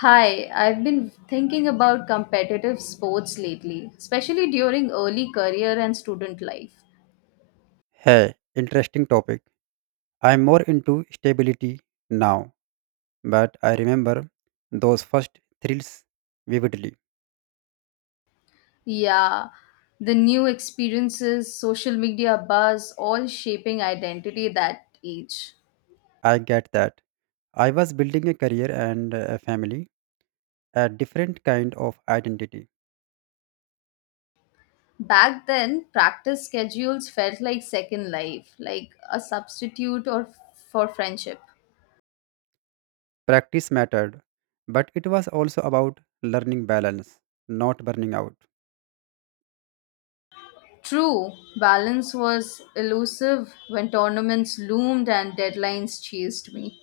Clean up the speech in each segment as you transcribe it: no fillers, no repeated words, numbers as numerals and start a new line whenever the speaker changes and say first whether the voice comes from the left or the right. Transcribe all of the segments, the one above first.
left: Hi, I've been thinking about competitive sports lately, especially during early career and student life.
right: Hey, interesting topic. I'm more into stability now, but I remember those first thrills vividly.
left: Yeah, the new experiences, social media buzz, all shaping identity that age.
right: I get that. I was building a career and a family, a different kind of identity.
left: Back then, practice schedules felt like second life, like a substitute or for friendship.
right: Practice mattered, but it was also about learning balance, not burning out.
left: True, balance was elusive when tournaments loomed and deadlines chased me.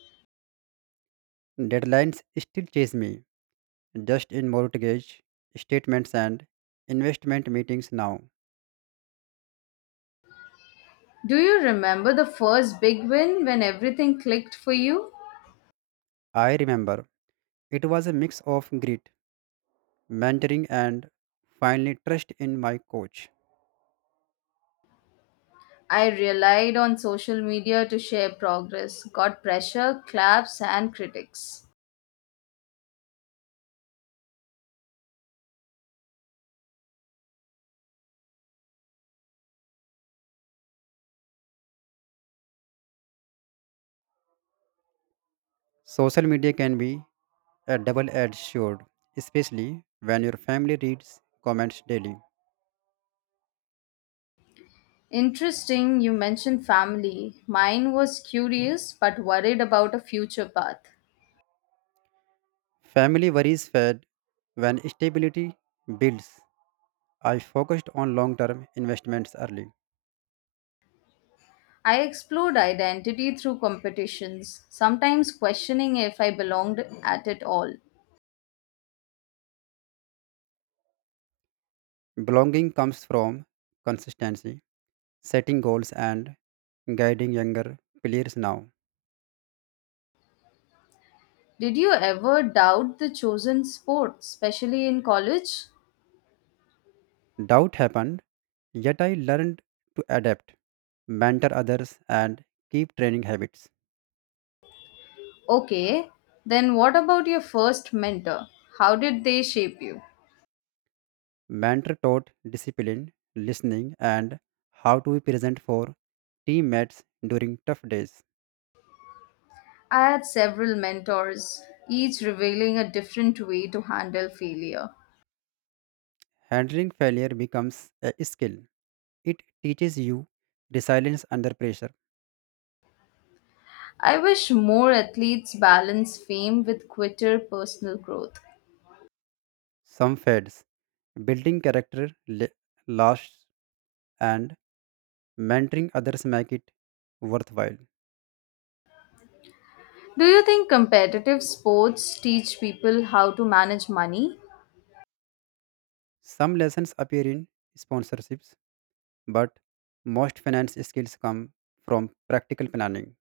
right: Deadlines still chase me, just in mortgage statements and investment meetings now.
left: Do you remember the first big win when everything clicked for you?
right: I remember it was a mix of grit mentoring, and finally trust in my coach.
left: I relied on social media to share progress, got pressure, claps, and critics.
right: Social media can be a double edged sword, especially when your family reads comments daily.
left: Interesting, you mentioned family. Mine was curious but worried about a future path.
right: Family worries fade when stability builds. I focused on long term investments early.
left: I explored identity through competitions, sometimes questioning if I belonged at it all.
right: Belonging comes from consistency, setting goals, and guiding younger players now.
left: Did you ever doubt the chosen sport, especially in college?
right: Doubt happened, yet I learned to adapt, mentor others, and keep training habits.
left: Okay, then what about your first mentor? How did they shape you?
right: Mentor taught discipline, listening, and how to be present for teammates during tough days.
left: I had several mentors, each revealing a different way to handle failure.
right: Handling failure becomes a skill. It teaches you resilience under pressure.
left: I wish more athletes balance fame with quitter personal growth.
right: Some fades. Building character lasts, and mentoring others make it worthwhile.
left: Do you think competitive sports teach people how to manage money?
right: Some lessons appear in sponsorships, but most finance skills come from practical planning.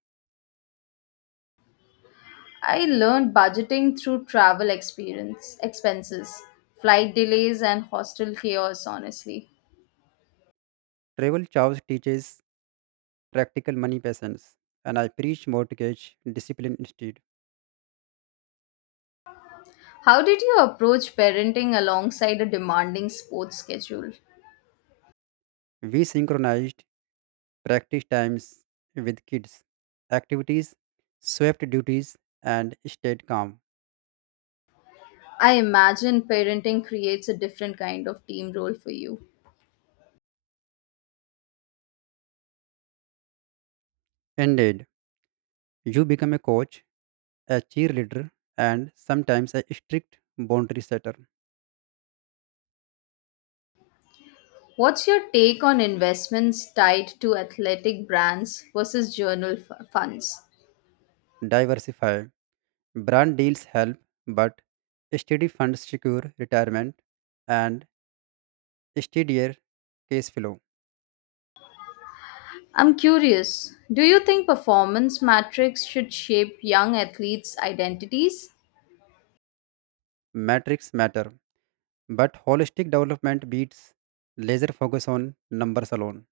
left: I learned budgeting through travel experience, expenses, flight delays, and hostel chaos, honestly.
right: Travel chows teaches practical money patience, and I preach mortgage discipline instead.
left: How did you approach parenting alongside a demanding sports schedule?
right: We synchronized practice times with kids, activities, swept duties, and stayed calm.
left: I imagine parenting creates a different kind of team role for you.
right: Indeed, you become a coach, a cheerleader, and sometimes a strict boundary setter.
left: What's your take on investments tied to athletic brands versus funds?
right: Diversify. Brand deals help, but steady funds secure retirement and steadier case flow.
left: I'm curious, do you think performance metrics should shape young athletes' identities?
right: Metrics matter. But holistic development beats laser focus on numbers alone.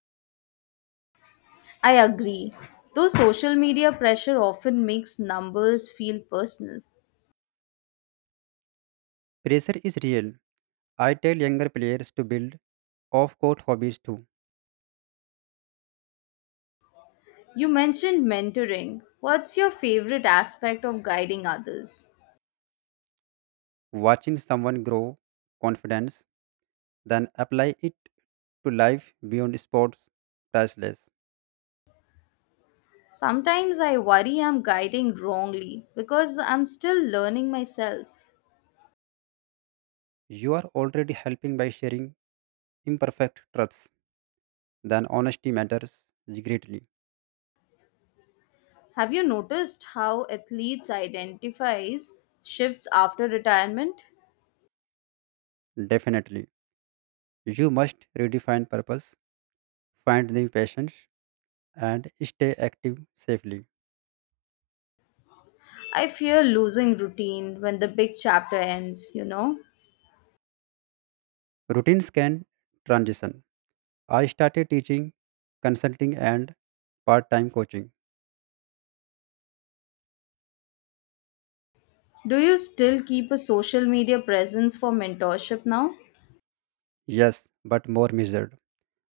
left: I agree, though social media pressure often makes numbers feel personal.
right: Pressure is real. I tell younger players to build off court hobbies too.
left: You mentioned mentoring. What's your favorite aspect of guiding others?
right: Watching someone grow confidence, then apply it to life beyond sports, priceless.
left: Sometimes I worry I'm guiding wrongly because I'm still learning myself.
right: You are already helping by sharing imperfect truths. Then honesty matters greatly.
left: Have you noticed how athletes identifies shifts after retirement?
right: Definitely. You must redefine purpose, find new passions, and stay active safely.
left: I fear losing routine when the big chapter ends.
right: Routines can transition. I started teaching, consulting, and part time coaching.
left: Do you still keep a social media presence for mentorship now?
right: Yes, but more measured.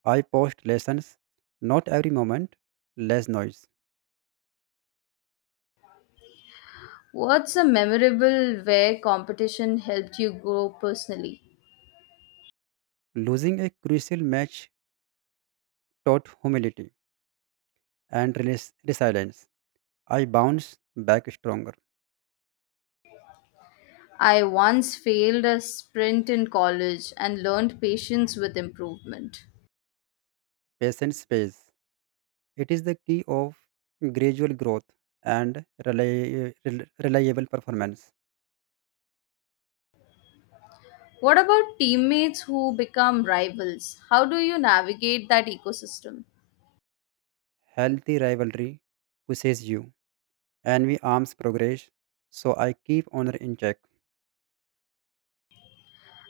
right: I post lessons, not every moment, less noise.
left: What's a memorable where competition helped you grow personally?
right: Losing a crucial match taught humility and resilience. I bounce back stronger.
left: I once failed a sprint in college and learned patience with improvement.
right: Patience pays. It is the key of gradual growth and reliable performance.
left: What about teammates who become rivals? How do you navigate that ecosystem?
right: Healthy rivalry pushes you, envy arms progress, so I keep honor in check.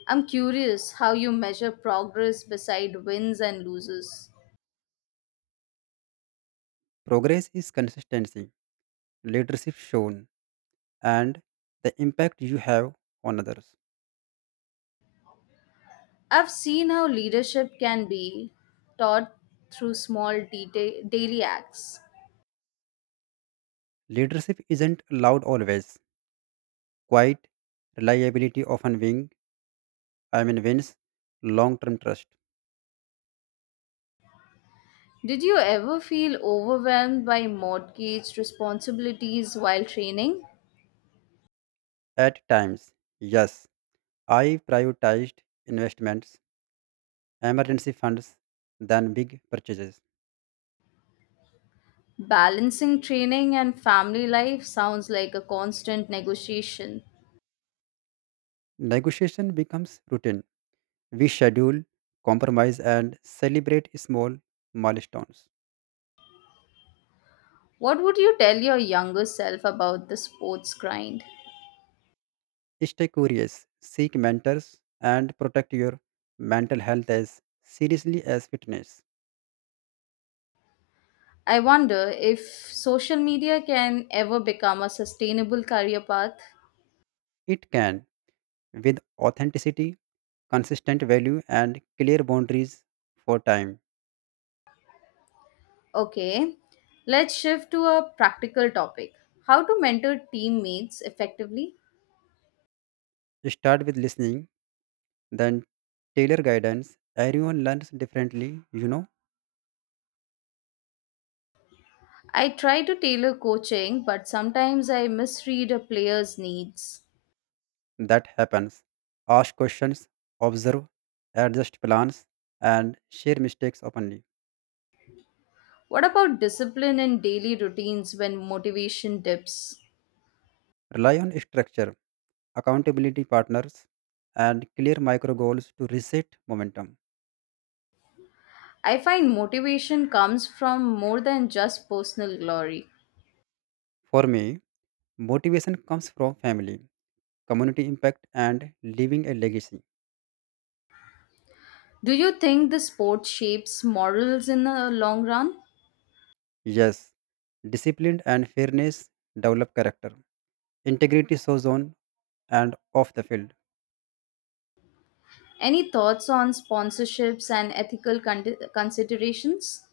left: I'm curious how you measure progress beside wins and losses.
right: Progress is consistency, leadership shown, and the impact you have on others.
left: I've seen how leadership can be taught through daily acts.
right: Leadership isn't loud always, quiet, reliability often wing, I mean wins, long term trust.
left: Did you ever feel overwhelmed by mortgage responsibilities while training?
right: At times, yes, I prioritized investments, emergency funds, than big purchases.
left: Balancing training and family life sounds like a constant negotiation.
right: Negotiation becomes routine. We schedule, compromise, and celebrate small milestones.
left: What would you tell your younger self about the sports grind?
right: Stay curious, seek mentors, and protect your mental health as seriously as fitness.
left: I wonder if social media can ever become a sustainable career path.
right: It can, with authenticity, consistent value, and clear boundaries for time.
left: Okay, let's shift to a practical topic how to mentor teammates effectively.
right: Start with listening, then tailor guidance. Everyone learns differently, you know,
left: I try to tailor coaching, but sometimes I misread a player's needs.
right: that happens. Ask questions, observe, adjust plans, and share mistakes openly.
left: What about discipline and daily routines when motivation dips?
right: Rely on structure, accountability partners, and clear micro goals to reset momentum.
left: I find motivation comes from more than just personal glory.
right: For me, motivation comes from family, community impact, and leaving a legacy.
left: Do you think the sport shapes morals in the long run?
right: Yes, discipline and fairness develop character. Integrity shows on and off the field.
left: Any thoughts on sponsorships and considerations?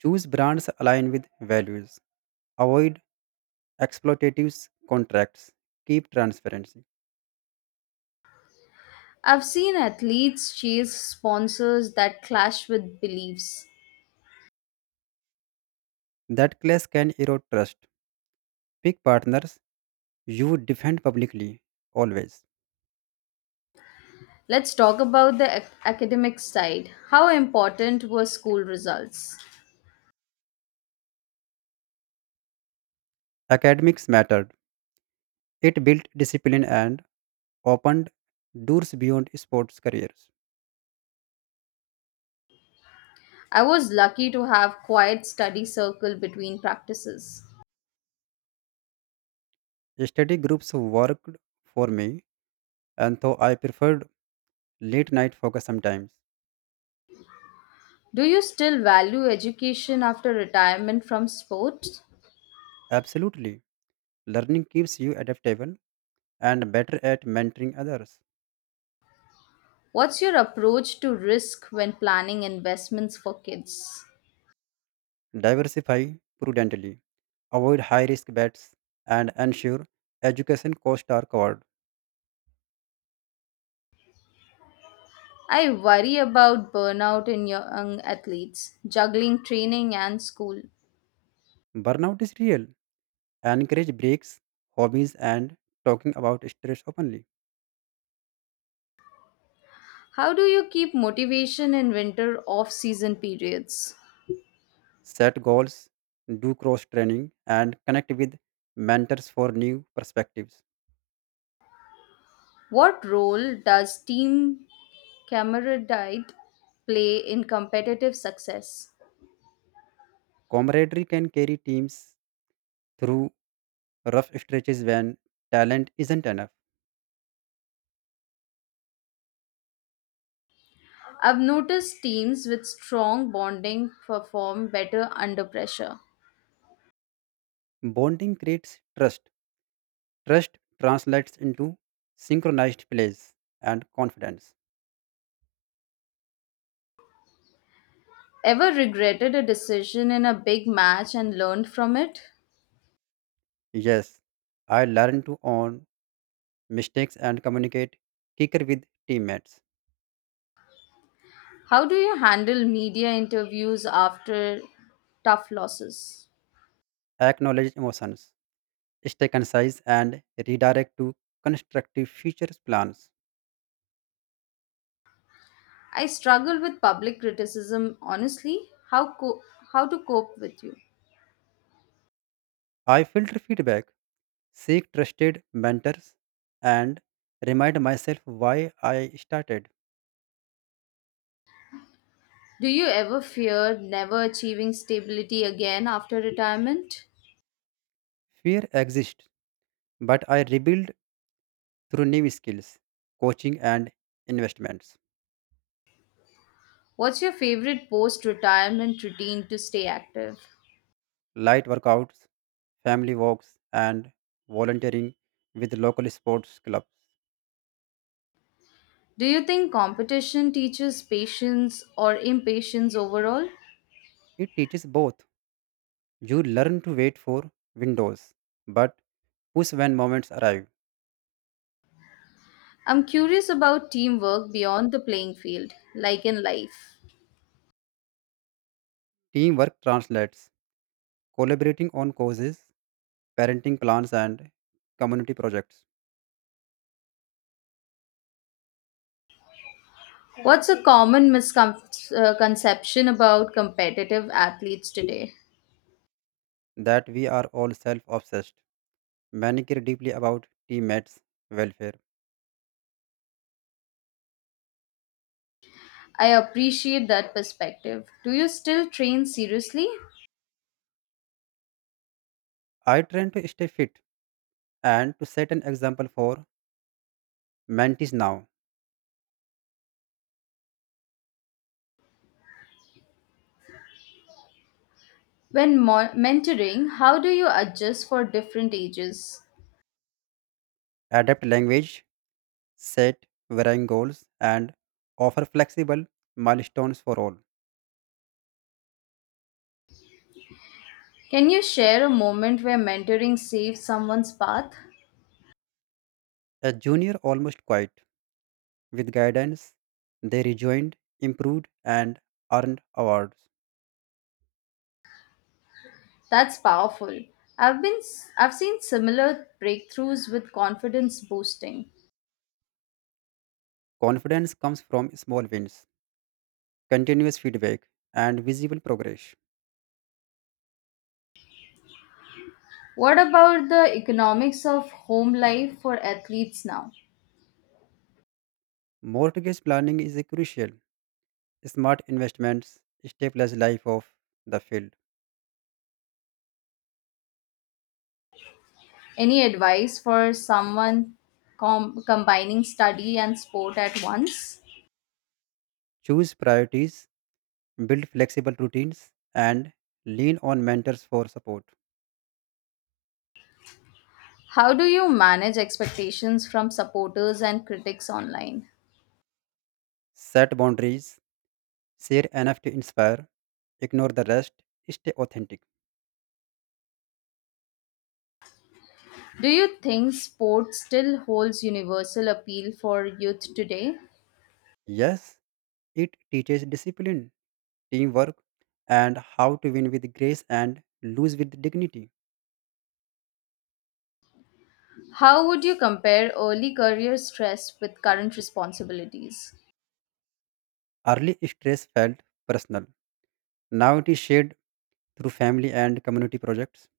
right: Choose brands aligned with values. Avoid exploitative contracts. Keep transparency.
left: I've seen athletes chase sponsors that clash with beliefs.
right: That clash can erode trust. Pick partners you defend publicly, always.
left: Let's talk about the academic side. How important were school results?
right: Academics mattered. It built discipline and opened doors beyond sports careers.
left: I was lucky to have quiet study circle between practices.
right: Study groups worked for me, and though I preferred late night focus sometimes.
left: Do you still value education after retirement from sports?
right: Absolutely, learning keeps you adaptable and better at mentoring others.
left: What's your approach to risk when planning investments for kids?
right: Diversify prudently, avoid high risk bets, and ensure education costs are covered.
left: I worry about burnout in young athletes, juggling training and school.
right: Burnout is real. Encourage breaks, hobbies, and talking about stress openly.
left: How do you keep motivation in winter off season periods?
right: Set goals, do cross training, and connect with mentors for new perspectives.
left: What role does team camaraderie play in competitive success?
right: Camaraderie can carry teams through rough stretches when talent isn't enough.
left: I've noticed teams with strong bonding perform better under pressure.
right: Bonding creates trust. Trust translates into synchronized plays and confidence.
left: Ever regretted a decision in a big match and learned from it?
right: Yes, I learned to own mistakes and communicate quicker with teammates.
left: How do you handle media interviews after tough losses?
right: Acknowledge emotions, stay concise, and redirect to constructive future plans.
left: I struggle with public criticism, honestly. How co- how to cope with you?
right: I filter feedback seek trusted mentors, and remind myself why I started.
left: Do you ever fear never achieving stability again after retirement?
right: Fear exists, but I rebuild through new skills, coaching and investments,
left: What's your favorite post-retirement routine to stay active?
right: light workouts, family walks, and volunteering with local sports clubs.
left: Do you think competition teaches patience or impatience overall?
right: It teaches both. You learn to wait for windows, but push when moments arrive.
left: I'm curious about teamwork beyond the playing field, like in life.
right: Teamwork translates, collaborating on causes, parenting plans, and community projects.
left: What's a common misconception about competitive athletes today?
right: That we are all self obsessed. Many care deeply about teammates' welfare.
left: I appreciate that perspective. Do you still train seriously?
right: I train to stay fit and to set an example for mentees now.
left: Mentoring, how do you adjust for different ages?
right: Adapt language, set varying goals, and offer flexible milestones for all.
left: Can you share a moment where mentoring saved someone's path?
right: A junior almost quiet. With guidance, they rejoined, improved, and earned awards.
left: That's powerful. I've been I I've seen similar breakthroughs with confidence boosting.
right: Confidence comes from small wins, continuous feedback, and visible progress.
left: What about the economics of home life for athletes now?
right: Mortgage planning is a crucial. Smart investments, stabilize life of the field.
left: Any advice for someone combining study and sport at once?
right: Choose priorities, build flexible routines, and lean on mentors for support.
left: How do you manage expectations from supporters and critics online?
right: Set boundaries, share enough to inspire, ignore the rest, stay authentic.
left: Do you think sport still holds universal appeal for youth today?
right: Yes, it teaches discipline, teamwork, and how to win with grace and lose with dignity.
left: How would you compare early career stress with current responsibilities?
right: Early stress felt personal. Now it is shared through family and community projects,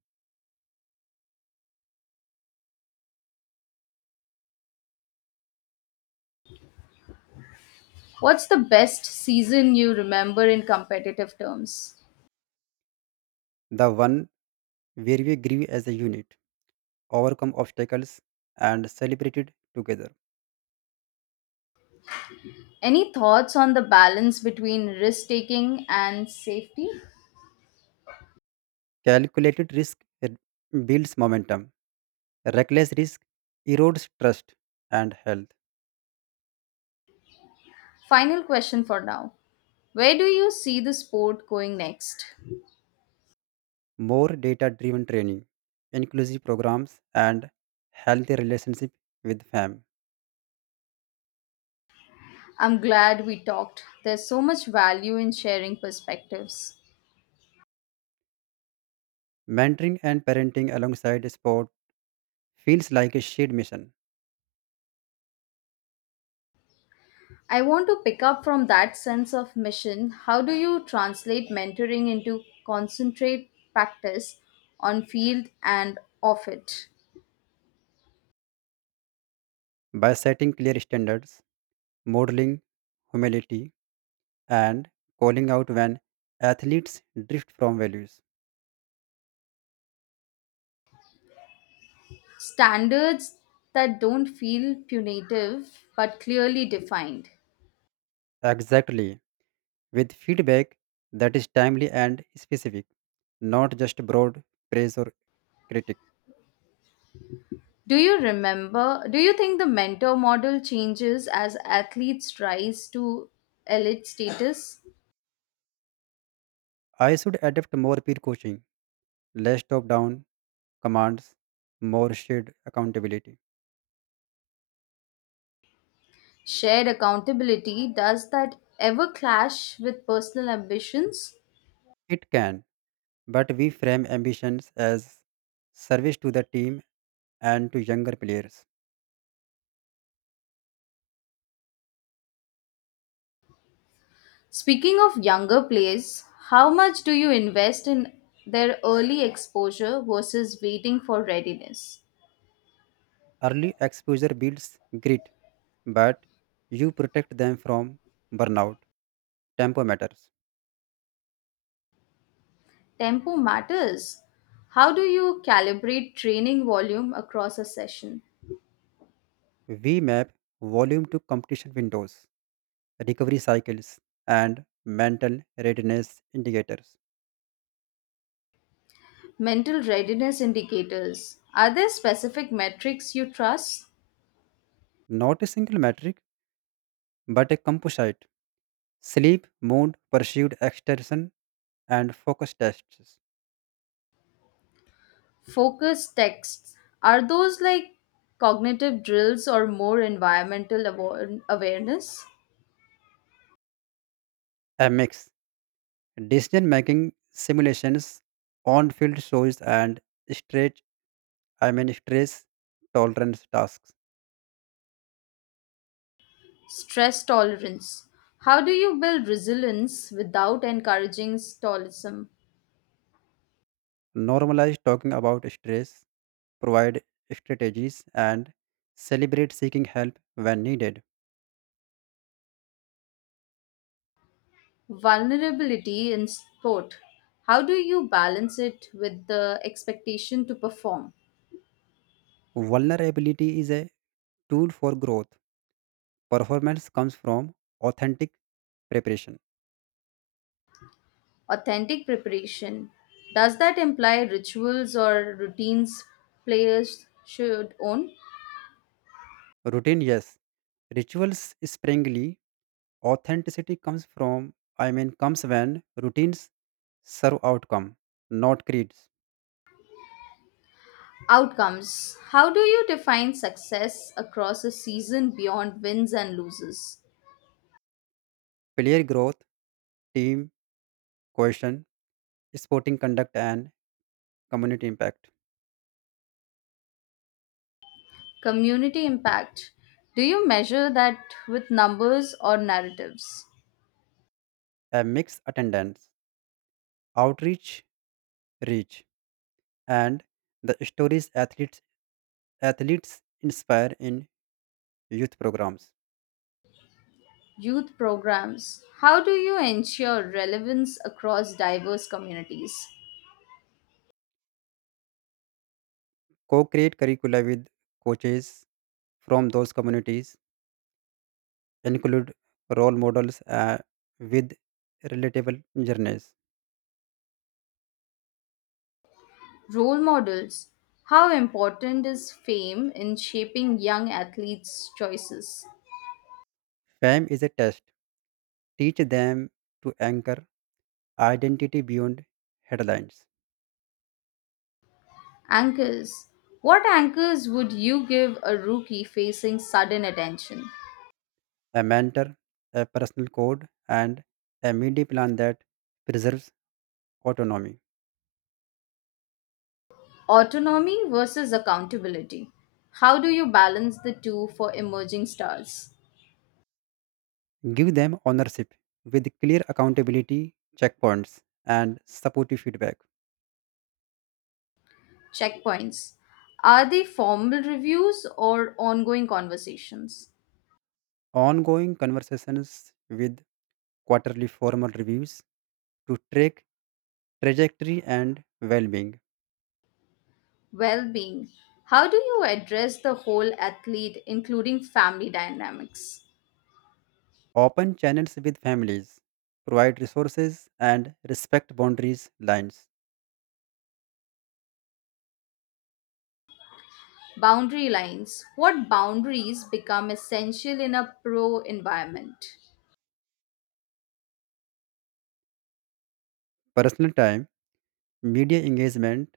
left: What's the best season you remember in competitive terms?
right: the one where we grew as a unit. Overcome obstacles, and celebrated together.
left: Any thoughts on the balance between risk taking and safety?
right: Calculated risk uh, builds momentum. Reckless risk erodes trust and health.
left: Final question for now. Where do you see the sport going next?
right: More data driven training, inclusive programs, and healthy relationship with fam.
left: I'm glad we talked. There's so much value in sharing perspectives.
right: Mentoring and parenting alongside sport feels like a shared mission.
left: I want to pick up from that sense of mission. How do you translate mentoring into concentrate practice on field and off it?
right: By setting clear standards, modeling humility, and calling out when athletes drift from values.
left: Standards that don't feel punitive but clearly defined.
right: Exactly. With feedback that is timely and specific, not just broad praise or critique.
left: Do you remember? Do you think the mentor model changes as athletes rise to elite status?
right: I should adopt more peer coaching, less top down commands, more shared accountability.
left: Shared accountability, does that ever clash with personal ambitions?
right: It can, but we frame ambitions as service to the team and to younger players.
left: Speaking of younger players, how much do you invest in their early exposure versus waiting for readiness?
right: Early exposure builds grit, but you protect them from burnout. Tempo matters.
left: Tempo matters. How do you calibrate training volume across a session?
right: We map volume to competition windows recovery cycles, and mental readiness indicators.
left: Mental readiness indicators. Are there specific metrics you trust?
right: Not a single metric, but a composite sleep, mood, perceived extension, and focus tests.
left: Focus texts. Are those like cognitive drills or more awareness?
right: A mix decision making simulations, on field shows, and stretch, stress tolerance tasks.
left: Stress tolerance. How do you build resilience without encouraging stoicism?
right: Normalize talking about stress, provide strategies, and celebrate seeking help when needed.
left: Vulnerability in sport. How do you balance it with the expectation to perform?
right: Vulnerability is a tool for growth. Performance comes from authentic preparation.
left: Authentic preparation. Does that imply rituals or routines players should own?
right: Routine, yes. Rituals springly. Authenticity comes from, I mean, comes when routines serve outcome, not creeds.
left: Outcomes. How do you define success across a season beyond wins and loses?
right: Player growth, team cohesion, sporting conduct, and community impact.
left: Community impact. Do you measure that with numbers or narratives?
right: A mixed attendance, outreach, reach, and the stories athletes inspire in youth programs.
left: Youth programs. How do you ensure relevance across diverse communities?
right: Co-create curricula with coaches from those communities include role models with relatable journeys.
left: Role models. How important is fame in shaping young athletes' choices?
right: Fame is a test. Teach them to anchor identity beyond headlines.
left: Anchors. What anchors would you give a rookie facing sudden attention?
right: A mentor, a personal code, and a media plan that preserves autonomy.
left: Autonomy versus accountability. How do you balance the two for emerging stars?
right: Give them ownership with clear accountability checkpoints and supportive feedback.
left: Checkpoints. Are they formal reviews or ongoing conversations?
right: Ongoing conversations with quarterly formal reviews to track trajectory and well being.
left: Well being. How do you address the whole athlete, including family dynamics?
right: Open channels with families. Provide resources and respect boundaries lines.
left: Boundary lines. What boundaries become essential in a pro environment?
right: Personal time, media engagement,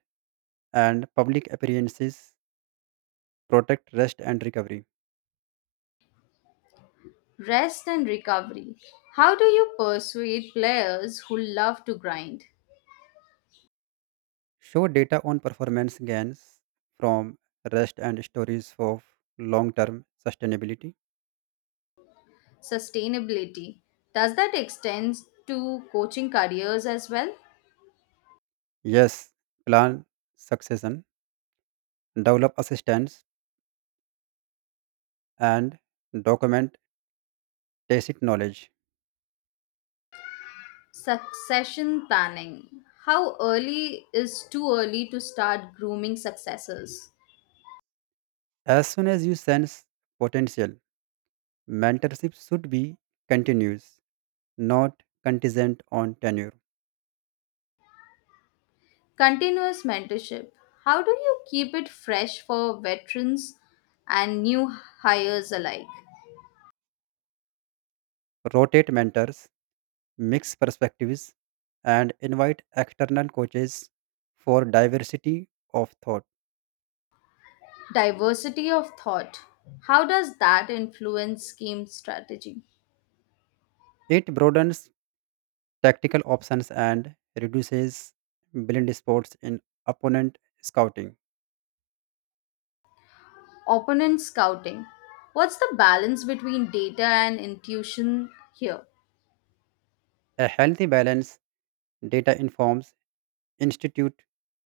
right: and public appearances protect rest and recovery.
left: Rest and recovery. How do you persuade players who love to grind?
right: Show data on performance gains from rest and stories of long term sustainability.
left: Sustainability. Does that extend to coaching careers as well?
right: Yes, plan succession, develop assistance, and document tacit knowledge.
left: Succession planning. How early is too early to start grooming successors?
right: As soon as you sense potential, mentorship should be continuous. Not contingent on tenure.
left: Continuous mentorship. How do you keep it fresh for veterans and new hires alike?
right: Rotate mentors, mix perspectives, and invite external coaches for diversity of thought.
left: Diversity of thought. How does that influence game strategy?
right: It broadens tactical options and reduces blind spots in opponent scouting.
left: Opponent scouting. What's the balance between data and intuition here?
right: A healthy balance data informs institute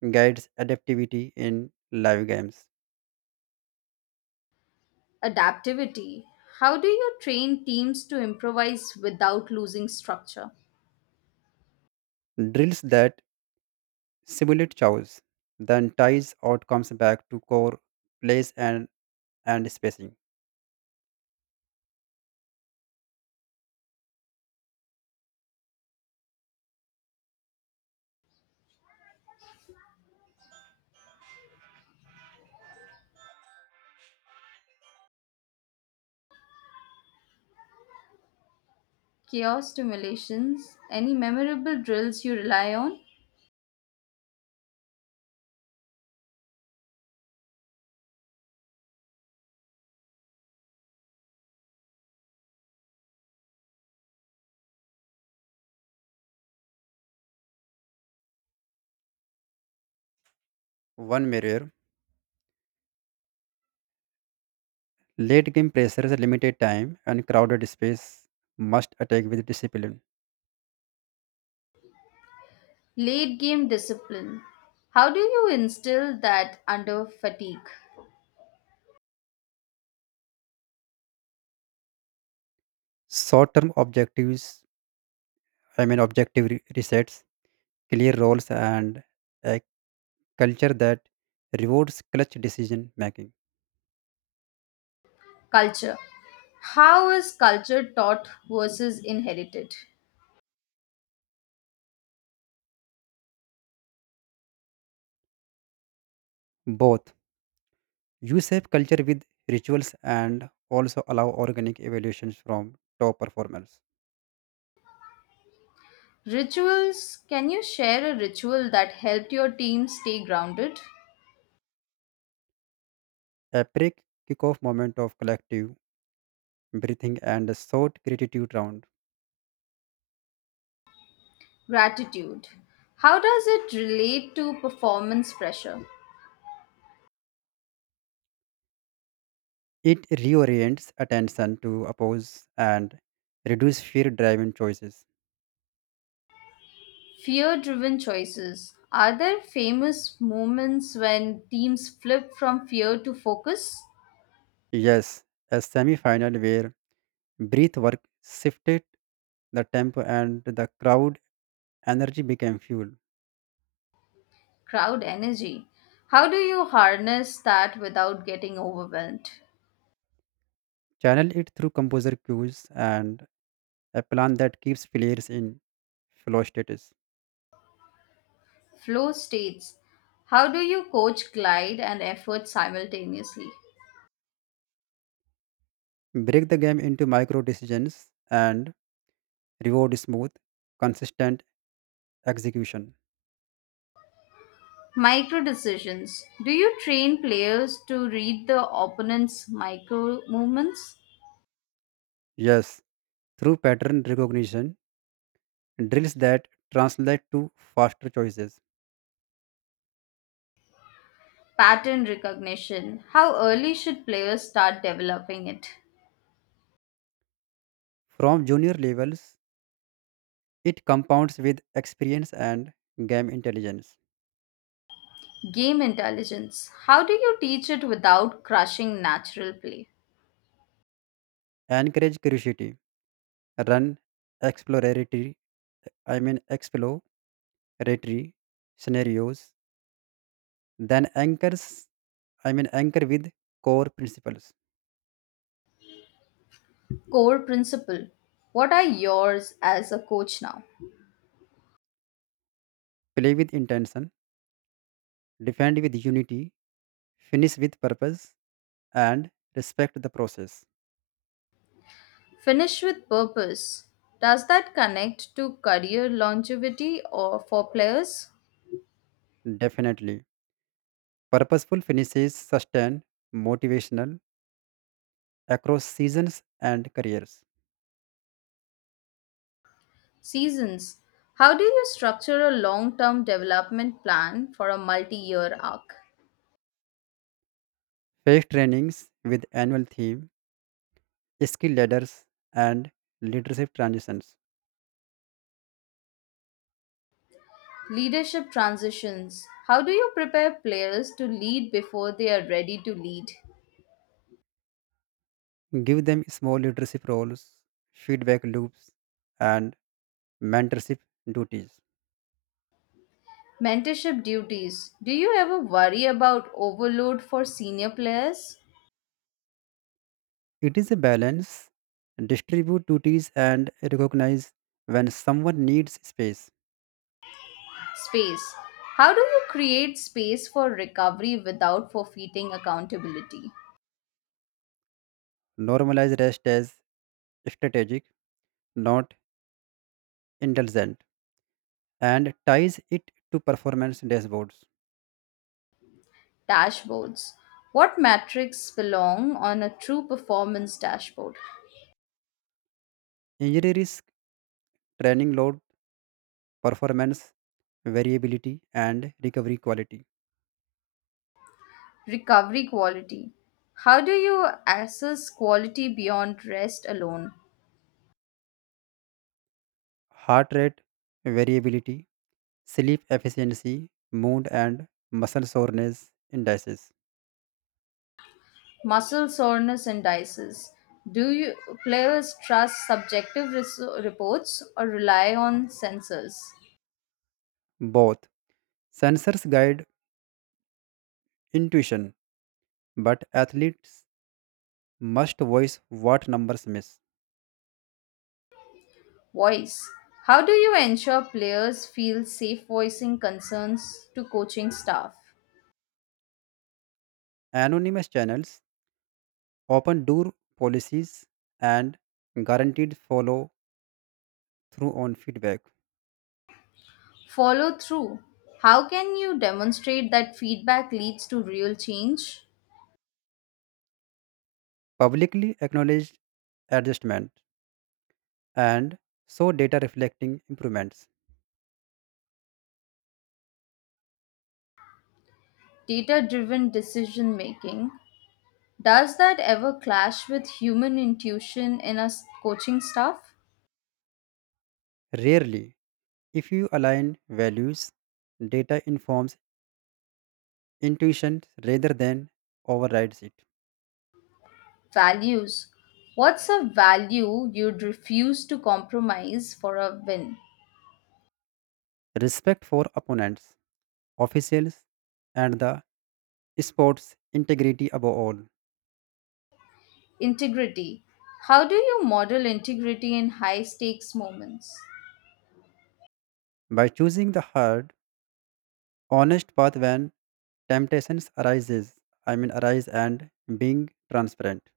right: guides adaptivity in live games.
left: Adaptivity. How do you train teams to improvise without losing structure?
right: Drills that simulate chows, then ties outcomes back to core place and spacing.
left: Chaos stimulations. Any memorable drills you rely on?
right: One mirror. Late game pressures, limited time, and crowded space must attack with discipline.
left: Late game discipline. How do you instill that under fatigue?
right: Short term objective resets, clear roles, and a culture that rewards clutch decision making.
left: Culture. How is culture taught versus inherited?
right: Both. You save culture with rituals and also allow organic evaluations from top performers.
left: Rituals. Can you share a ritual that helped your team stay grounded?
right: A break kickoff moment of collective breathing and a short gratitude round.
left: Gratitude. How does it relate to performance pressure?
right: It reorients attention to oppose and reduce fear driven choices.
left: Fear driven choices. Are there famous moments when teams flip from fear to focus?
right: Yes, a semi final where breath work shifted the tempo and the crowd energy became fuel.
left: Crowd energy. How do you harness that without getting overwhelmed?
right: Channel it through composer cues and a plan that keeps players in flow status.
left: Flow states. How do you coach glide and effort simultaneously?
right: Break the game into micro decisions and reward smooth, consistent execution.
left: Micro decisions. Do you train players to read the opponent's micro movements?
right: Yes, through pattern recognition, drills that translate to faster choices.
left: Pattern recognition. How early should players start developing it?
right: From junior levels, it compounds with experience and game intelligence.
left: Game intelligence. How do you teach it without crushing natural play?
right: Encourage curiosity, run exploratory, exploratory scenarios, then anchors, I mean anchor with core principles.
left: Core principle. What are yours as a coach now?
right: Play with intention, defend with unity, finish with purpose, and respect the process.
left: Finish with purpose. Does that connect to career longevity or for players?
right: Definitely. Purposeful finishes sustain motivational across seasons and careers.
left: Seasons. How do you structure a long term development plan for a multi year arc?
right: Face trainings with annual theme, skill ladders, and leadership transitions.
left: Leadership transitions. How do you prepare players to lead before they are ready to lead?
right: Give them small leadership roles, feedback loops, and mentorship duties.
left: Mentorship duties. Do you ever worry about overload for senior players?
right: It is a balance. Distribute duties and recognize when someone needs space.
left: Space. How do you create space for recovery without forfeiting accountability?
right: Normalize rest as strategic, not indulgent, and ties it to performance dashboards.
left: Dashboards. What metrics belong on a true performance dashboard?
right: Injury risk, training load, performance variability, and recovery quality.
left: Recovery quality. How do you assess quality beyond rest alone?
right: Heart rate variability, sleep efficiency, mood, and muscle soreness indices.
left: Muscle soreness indices. Do you players trust reports or rely on sensors?
right: Both sensors guide intuition, but athletes must voice what numbers miss.
left: Voice. How do you ensure players feel safe voicing concerns to coaching staff?
right: Anonymous channels, open door policies, and guaranteed follow through on feedback.
left: Follow through. How can you demonstrate that feedback leads to real change?
right: Publicly acknowledged adjustment and so data reflecting improvements.
left: Data driven decision making. Does that ever clash with human intuition in a coaching staff?
right: Rarely, if you align values, data informs intuition rather than overrides it.
left: Values. What's a value you'd refuse to compromise for a win?
right: Respect for opponents, officials, and the sport's integrity above all.
left: Integrity. How do you model integrity in high stakes moments?
right: By choosing the hard, honest path when temptations arises, I mean arise and being transparent.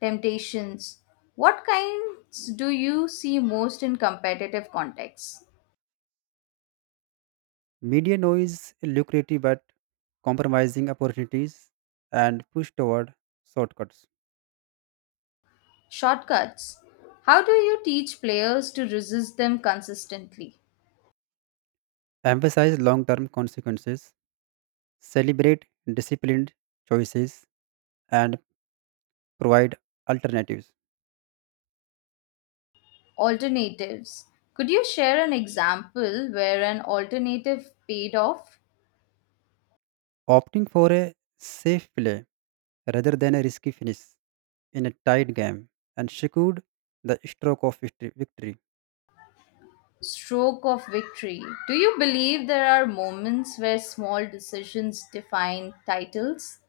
left: Temptations. What kinds do you see most in competitive contexts?
right: Media noise lucrative but compromising opportunities and push toward shortcuts.
left: Shortcuts. How do you teach players to resist them consistently?
right: Emphasize long-term consequences, celebrate disciplined choices, and provide alternatives.
left: Alternatives. Could you share an example where an alternative paid off?
right: Opting for a safe play rather than a risky finish in a tight game and secured the stroke of victory.
left: Stroke of victory. Do you believe there are moments where small decisions define titles?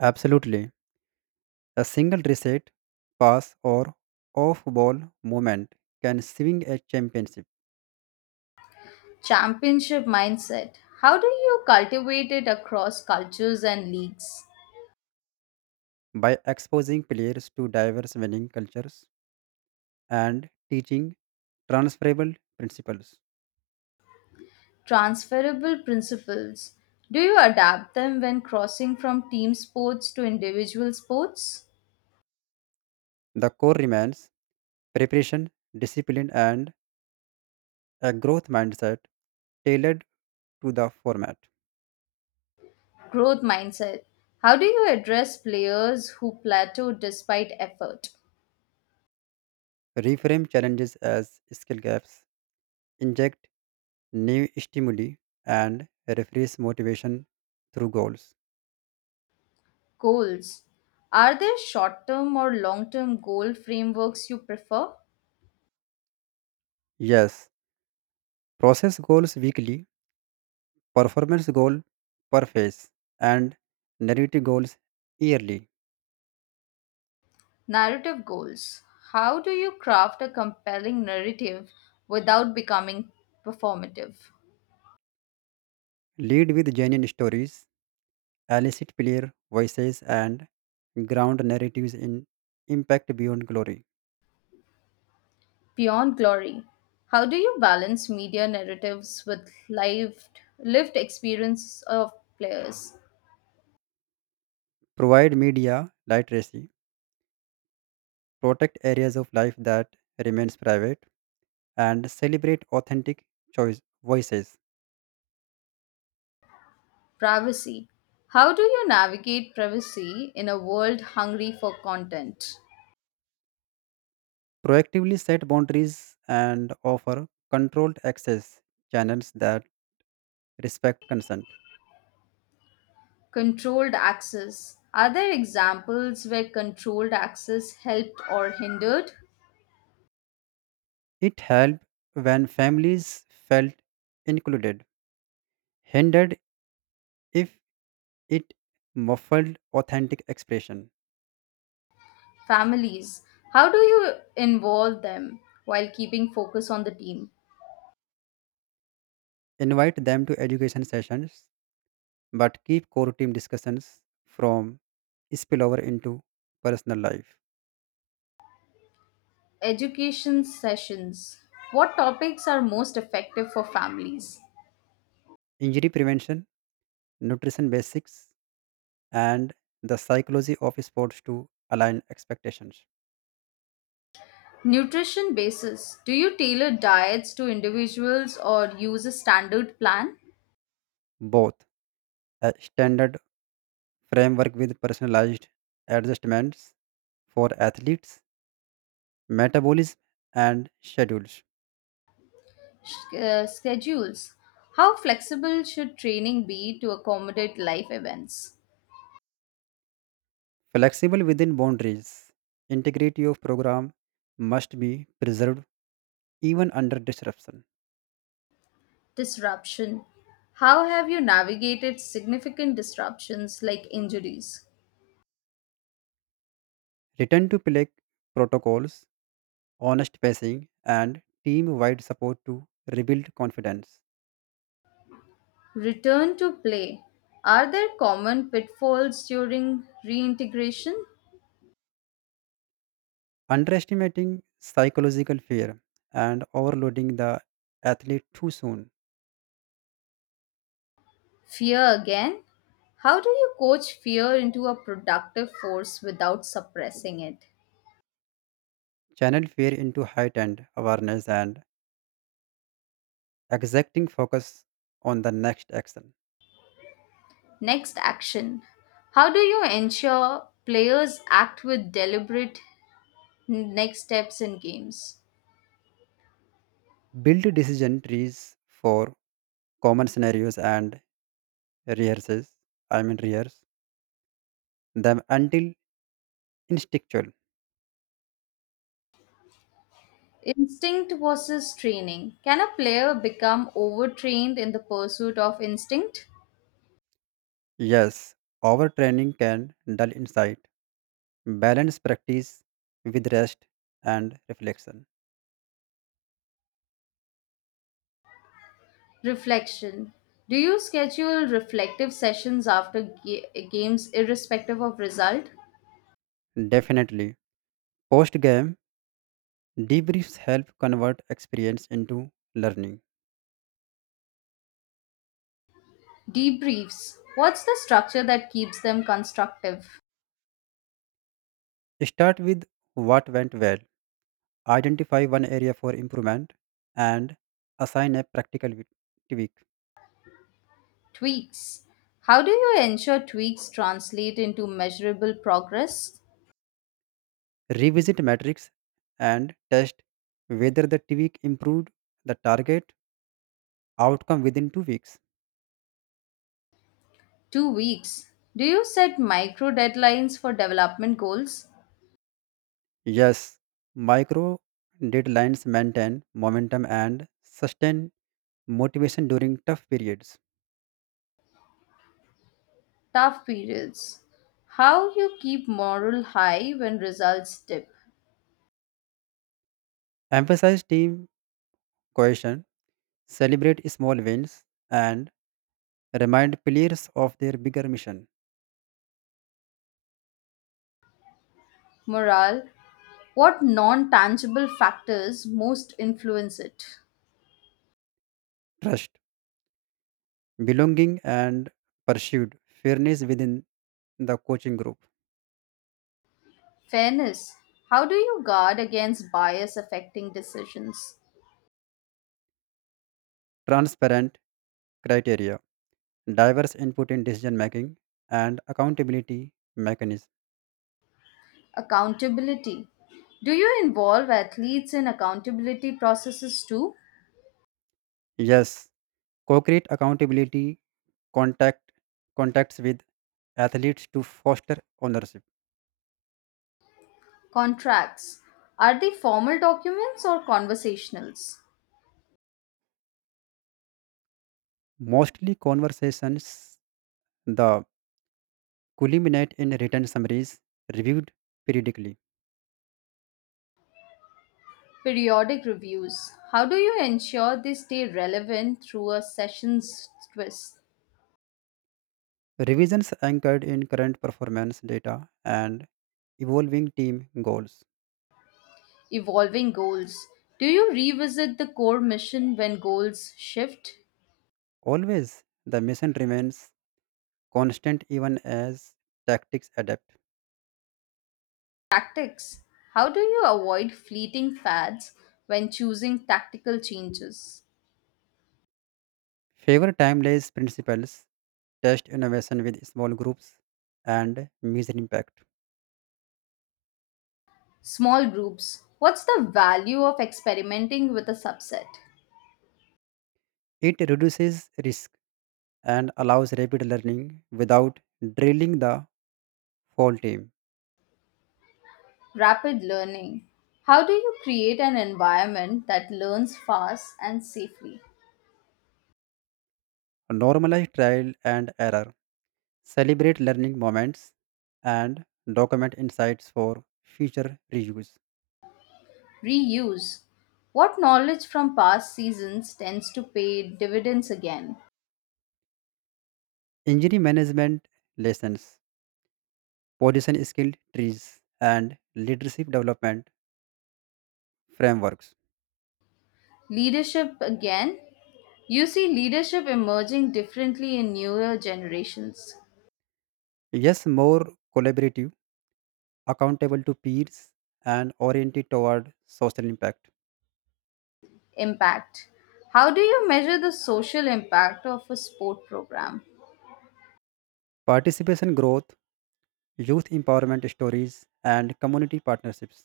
right: Absolutely. A single reset, pass, or off ball movement can swing a championship
left: Championship mindset. How do you cultivate it across cultures and leagues?
right: by exposing players to diverse winning cultures and teaching transferable principles.
left: Transferable principles. Do you adapt them when crossing from team sports to individual sports?
right: The core remains preparation, discipline, and a growth mindset tailored to the format.
left: Growth mindset. How do you address players who plateau despite effort?
right: Reframe challenges as skill gaps, inject new stimuli, and refresh motivation through goals.
left: Goals. Are there short term or long term goal frameworks you prefer?
right: Yes, process goals weekly, performance goal per phase, and narrative goals yearly.
left: Narrative goals. How do you craft a compelling narrative without becoming performative?
right: Lead with genuine stories, elicit clear voices, and ground narratives in impact beyond glory.
left: Beyond glory. How do you balance media narratives with lived experience of players?
right: Provide media literacy, protect areas of life that remains private, and celebrate authentic choice voices.
left: Privacy. How do you navigate privacy in a world hungry for content?
right: Proactively set boundaries and offer controlled access channels that respect consent.
left: Controlled access. Are there examples where controlled access helped or hindered?
right: It helped when families felt included, hindered if it muffled authentic expression.
left: Families. How do you involve them while keeping focus on the team?
right: Invite them to education sessions, but keep core team discussions from spillover into personal life.
left: Education sessions. What topics are most effective for families?
right: Injury prevention, nutrition basics, and the psychology of sports to align expectations.
left: Nutrition basis. Do you tailor diets to individuals or use a standard plan?
right: Both a standard framework with personalized adjustments for athletes, metabolism, and schedules.
left: Schedules. How flexible should training be to accommodate life events?
right: Flexible within boundaries, integrity of program must be preserved even under disruption.
left: Disruption. How have you navigated significant disruptions like injuries?
right: Return to play protocols, honest pacing, and team wide support to rebuild confidence.
left: Return to play. Are there common pitfalls during reintegration?
right: Underestimating psychological fear and overloading the athlete too soon.
left: Fear again. How do you coach fear into a productive force without suppressing it?
right: Channel fear into heightened awareness and exacting focus on the next action.
left: Next action. How do you ensure players act with deliberate next steps in games.
right: Build decision trees for common scenarios and rehearses I mean rehearse them until instinctual.
left: Instinct versus training. Can a player become overtrained in the pursuit of instinct?
right: Yes, overtraining can dull insight. Balance practice with rest and reflection.
left: Reflection. Do you schedule reflective sessions after games irrespective of result?
right: Definitely, post game debriefs help convert experience into learning.
left: Debriefs. What's the structure that keeps them constructive?
right: Start with what went well, identify one area for improvement, and assign a practical tweak.
left: Tweaks. How do you ensure tweaks translate into measurable progress?
right: Revisit metrics and test whether the tweak improved the target outcome within 2 weeks.
left: 2 weeks. Do you set micro deadlines for development goals?
right: Yes, micro deadlines maintain momentum and sustain motivation during tough periods.
left: Tough periods. How you keep morale high when results dip?
right: Emphasize team cohesion, celebrate small wins, and remind players of their bigger mission.
left: Morale. What non tangible factors most influence it?
right: Trust, belonging, and pursued fairness within the coaching group.
left: Fairness. How do you guard against bias affecting decisions?
right: Transparent criteria, diverse input in decision making, and accountability mechanism.
left: Accountability. Do you involve athletes in accountability processes too?
right: Yes, co create accountability contact contacts with athletes to foster ownership.
left: Contracts. Are they formal documents or conversationals?
right: Mostly conversations the culminate in written summaries reviewed periodically.
left: Periodic reviews. How do you ensure they stay relevant through a session's twist?
right: Revisions anchored in current performance data and evolving team goals.
left: Evolving goals. Do you revisit the core mission when goals shift?
right: Always, the mission remains constant even as tactics adapt.
left: Tactics. How do you avoid fleeting fads when choosing tactical changes?
right: Favor time-based principles, test innovation with small groups, and measure impact.
left: Small groups. What's the value of experimenting with a subset?
right: It reduces risk and allows rapid learning without drilling the whole team.
left: Rapid learning. How do you create an environment that learns fast and safely?
right: Normalize trial and error, celebrate learning moments, and document insights for future reuse.
left: Reuse. What knowledge from past seasons tends to pay dividends again?
right: Injury management lessons, position skill trees, and leadership development frameworks.
left: Leadership again? You see leadership emerging differently in newer generations.
right: Yes, more collaborative, accountable to peers, and oriented toward social impact.
left: Impact. How do you measure the social impact of a sport program?
right: Participation growth, youth empowerment stories, and community partnerships.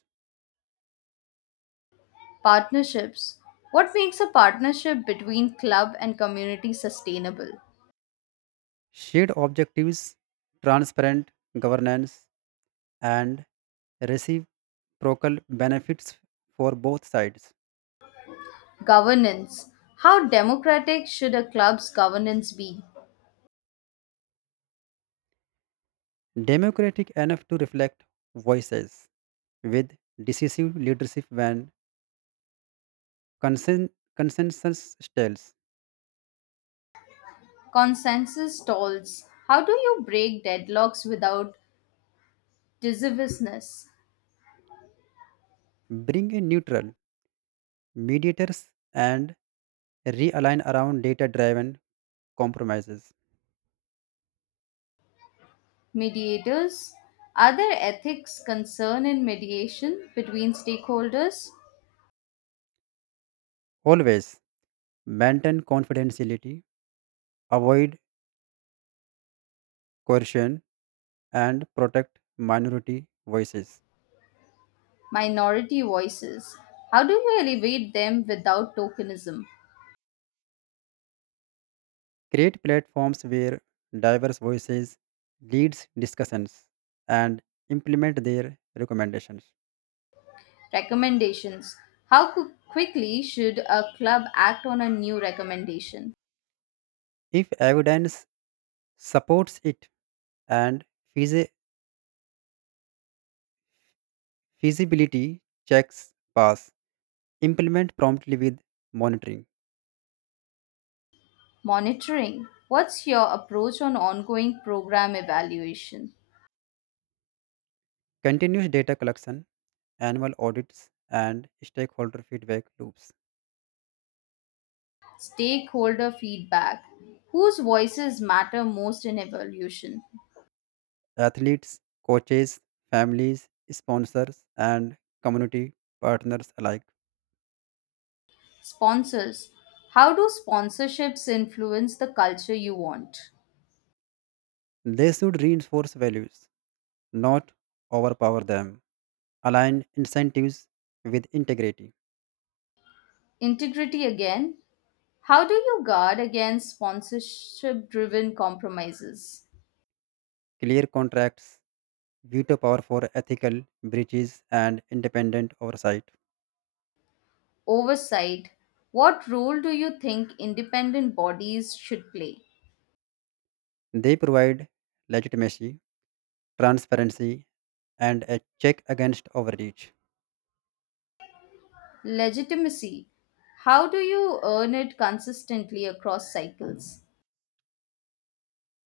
left: Partnerships. What makes a partnership between club and community sustainable?
right: Shared objectives, transparent governance, and receive procul benefits for both sides.
left: Governance. How democratic should a club's governance be?
right: Democratic enough to reflect voices with decisive leadership when consen- consensus stalls.
left: Consensus stalls. How do you break deadlocks without divisiveness?
right: Bring in neutral mediators and realign around data driven compromises.
left: Mediators. Are there ethics concern in mediation between stakeholders?
right: Always maintain confidentiality, avoid coercion, and protect minority voices.
left: Minority voices. How do you elevate them without tokenism?
right: Create platforms where diverse voices leads discussions and implement their recommendations.
left: Recommendations. Quickly should a club act on a new recommendation?
right: If evidence supports it and feasi- feasibility checks pass, implement promptly with monitoring,
left: Monitoring. What's your approach on ongoing program evaluation?
right: continuous data collection, annual audits, and stakeholder feedback loops.
left: Stakeholder feedback, whose voices matter most in evolution?
right: Athletes, coaches, families, sponsors, and community partners alike.
left: Sponsors, how do sponsorships influence the culture you want?
right: They should reinforce values, not overpower them. Align incentives with integrity.
left: Integrity again, how do you guard against sponsorship driven compromises?
right: Clear contracts, veto power for ethical breaches, and independent oversight.
left: Oversight, what role do you think independent bodies should play?
right: They provide legitimacy, transparency, and a check against overreach.
left: Legitimacy, how do you earn it consistently across cycles?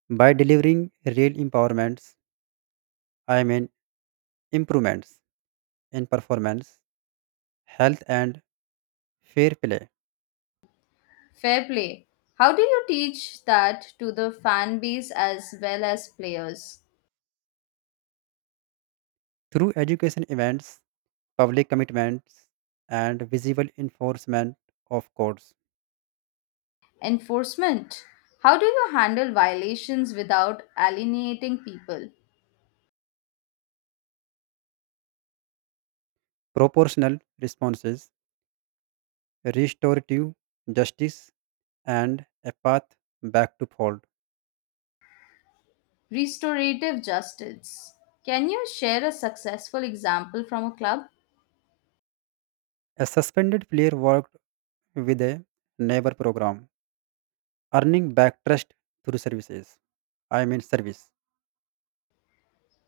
right: By delivering real empowerments, I mean improvements in performance, health, and fair play.
left: Fair play. How do you teach that to the fan base as well as players?
right: Through education events, public commitments, and visible enforcement of codes.
left: Enforcement. How do you handle violations without alienating people?
right: Proportional responses, restorative justice, and a path back to fold.
left: Restorative justice. Can you share a successful example from a club?
right: A suspended player worked with a neighbor program, earning back trust through services. I mean service.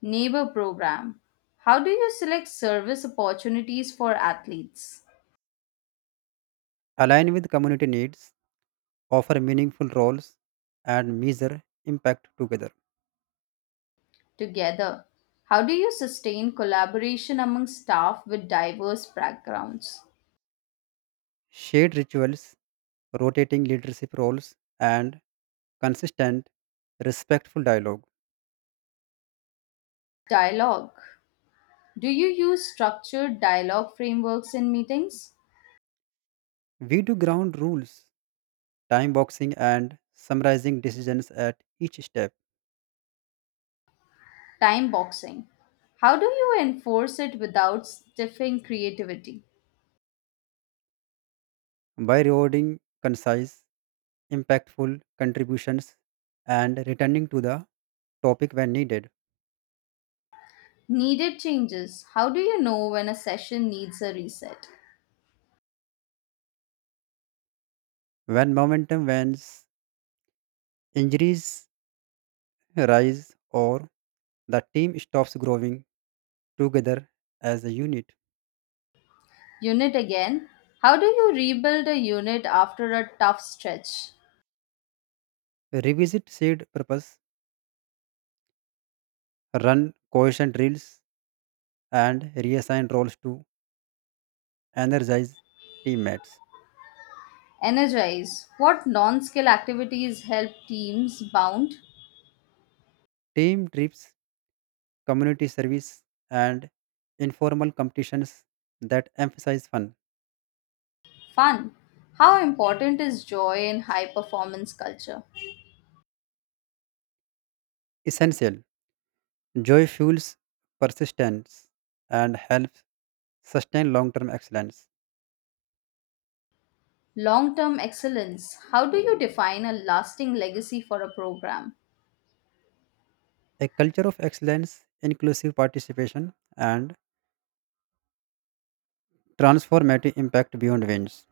left: Neighbor program. How do you select service opportunities for athletes?
right: Align with community needs, offer meaningful roles, and measure impact together.
left: Together. How do you sustain collaboration among staff with diverse backgrounds?
right: Shared rituals, rotating leadership roles, and consistent, respectful dialogue.
left: Dialogue. Do you use structured dialogue frameworks in meetings?
right: We do ground rules, time boxing, and summarizing decisions at each step
left: Time boxing. How do you enforce it without stifling creativity?
right: by rewarding concise, impactful contributions and returning to the topic when needed.
left: Needed changes. How do you know when a session needs a reset?
right: When momentum wanes, injuries rise, or the team stops growing together as a unit.
left: Unit again. How do you rebuild a unit after a tough stretch?
right: Revisit shared purpose, run cohesion drills, and reassign roles to energize teammates.
left: Energize. What non skill activities help teams bound?
right: Team trips, community service, and informal competitions that emphasize fun.
left: Fun. How important is joy in high performance culture?
right: Essential joy fuels persistence and helps sustain long term excellence.
left: Long term excellence. How do you define a lasting legacy for a program?
right: A culture of excellence, inclusive participation, and transformative impact beyond wins.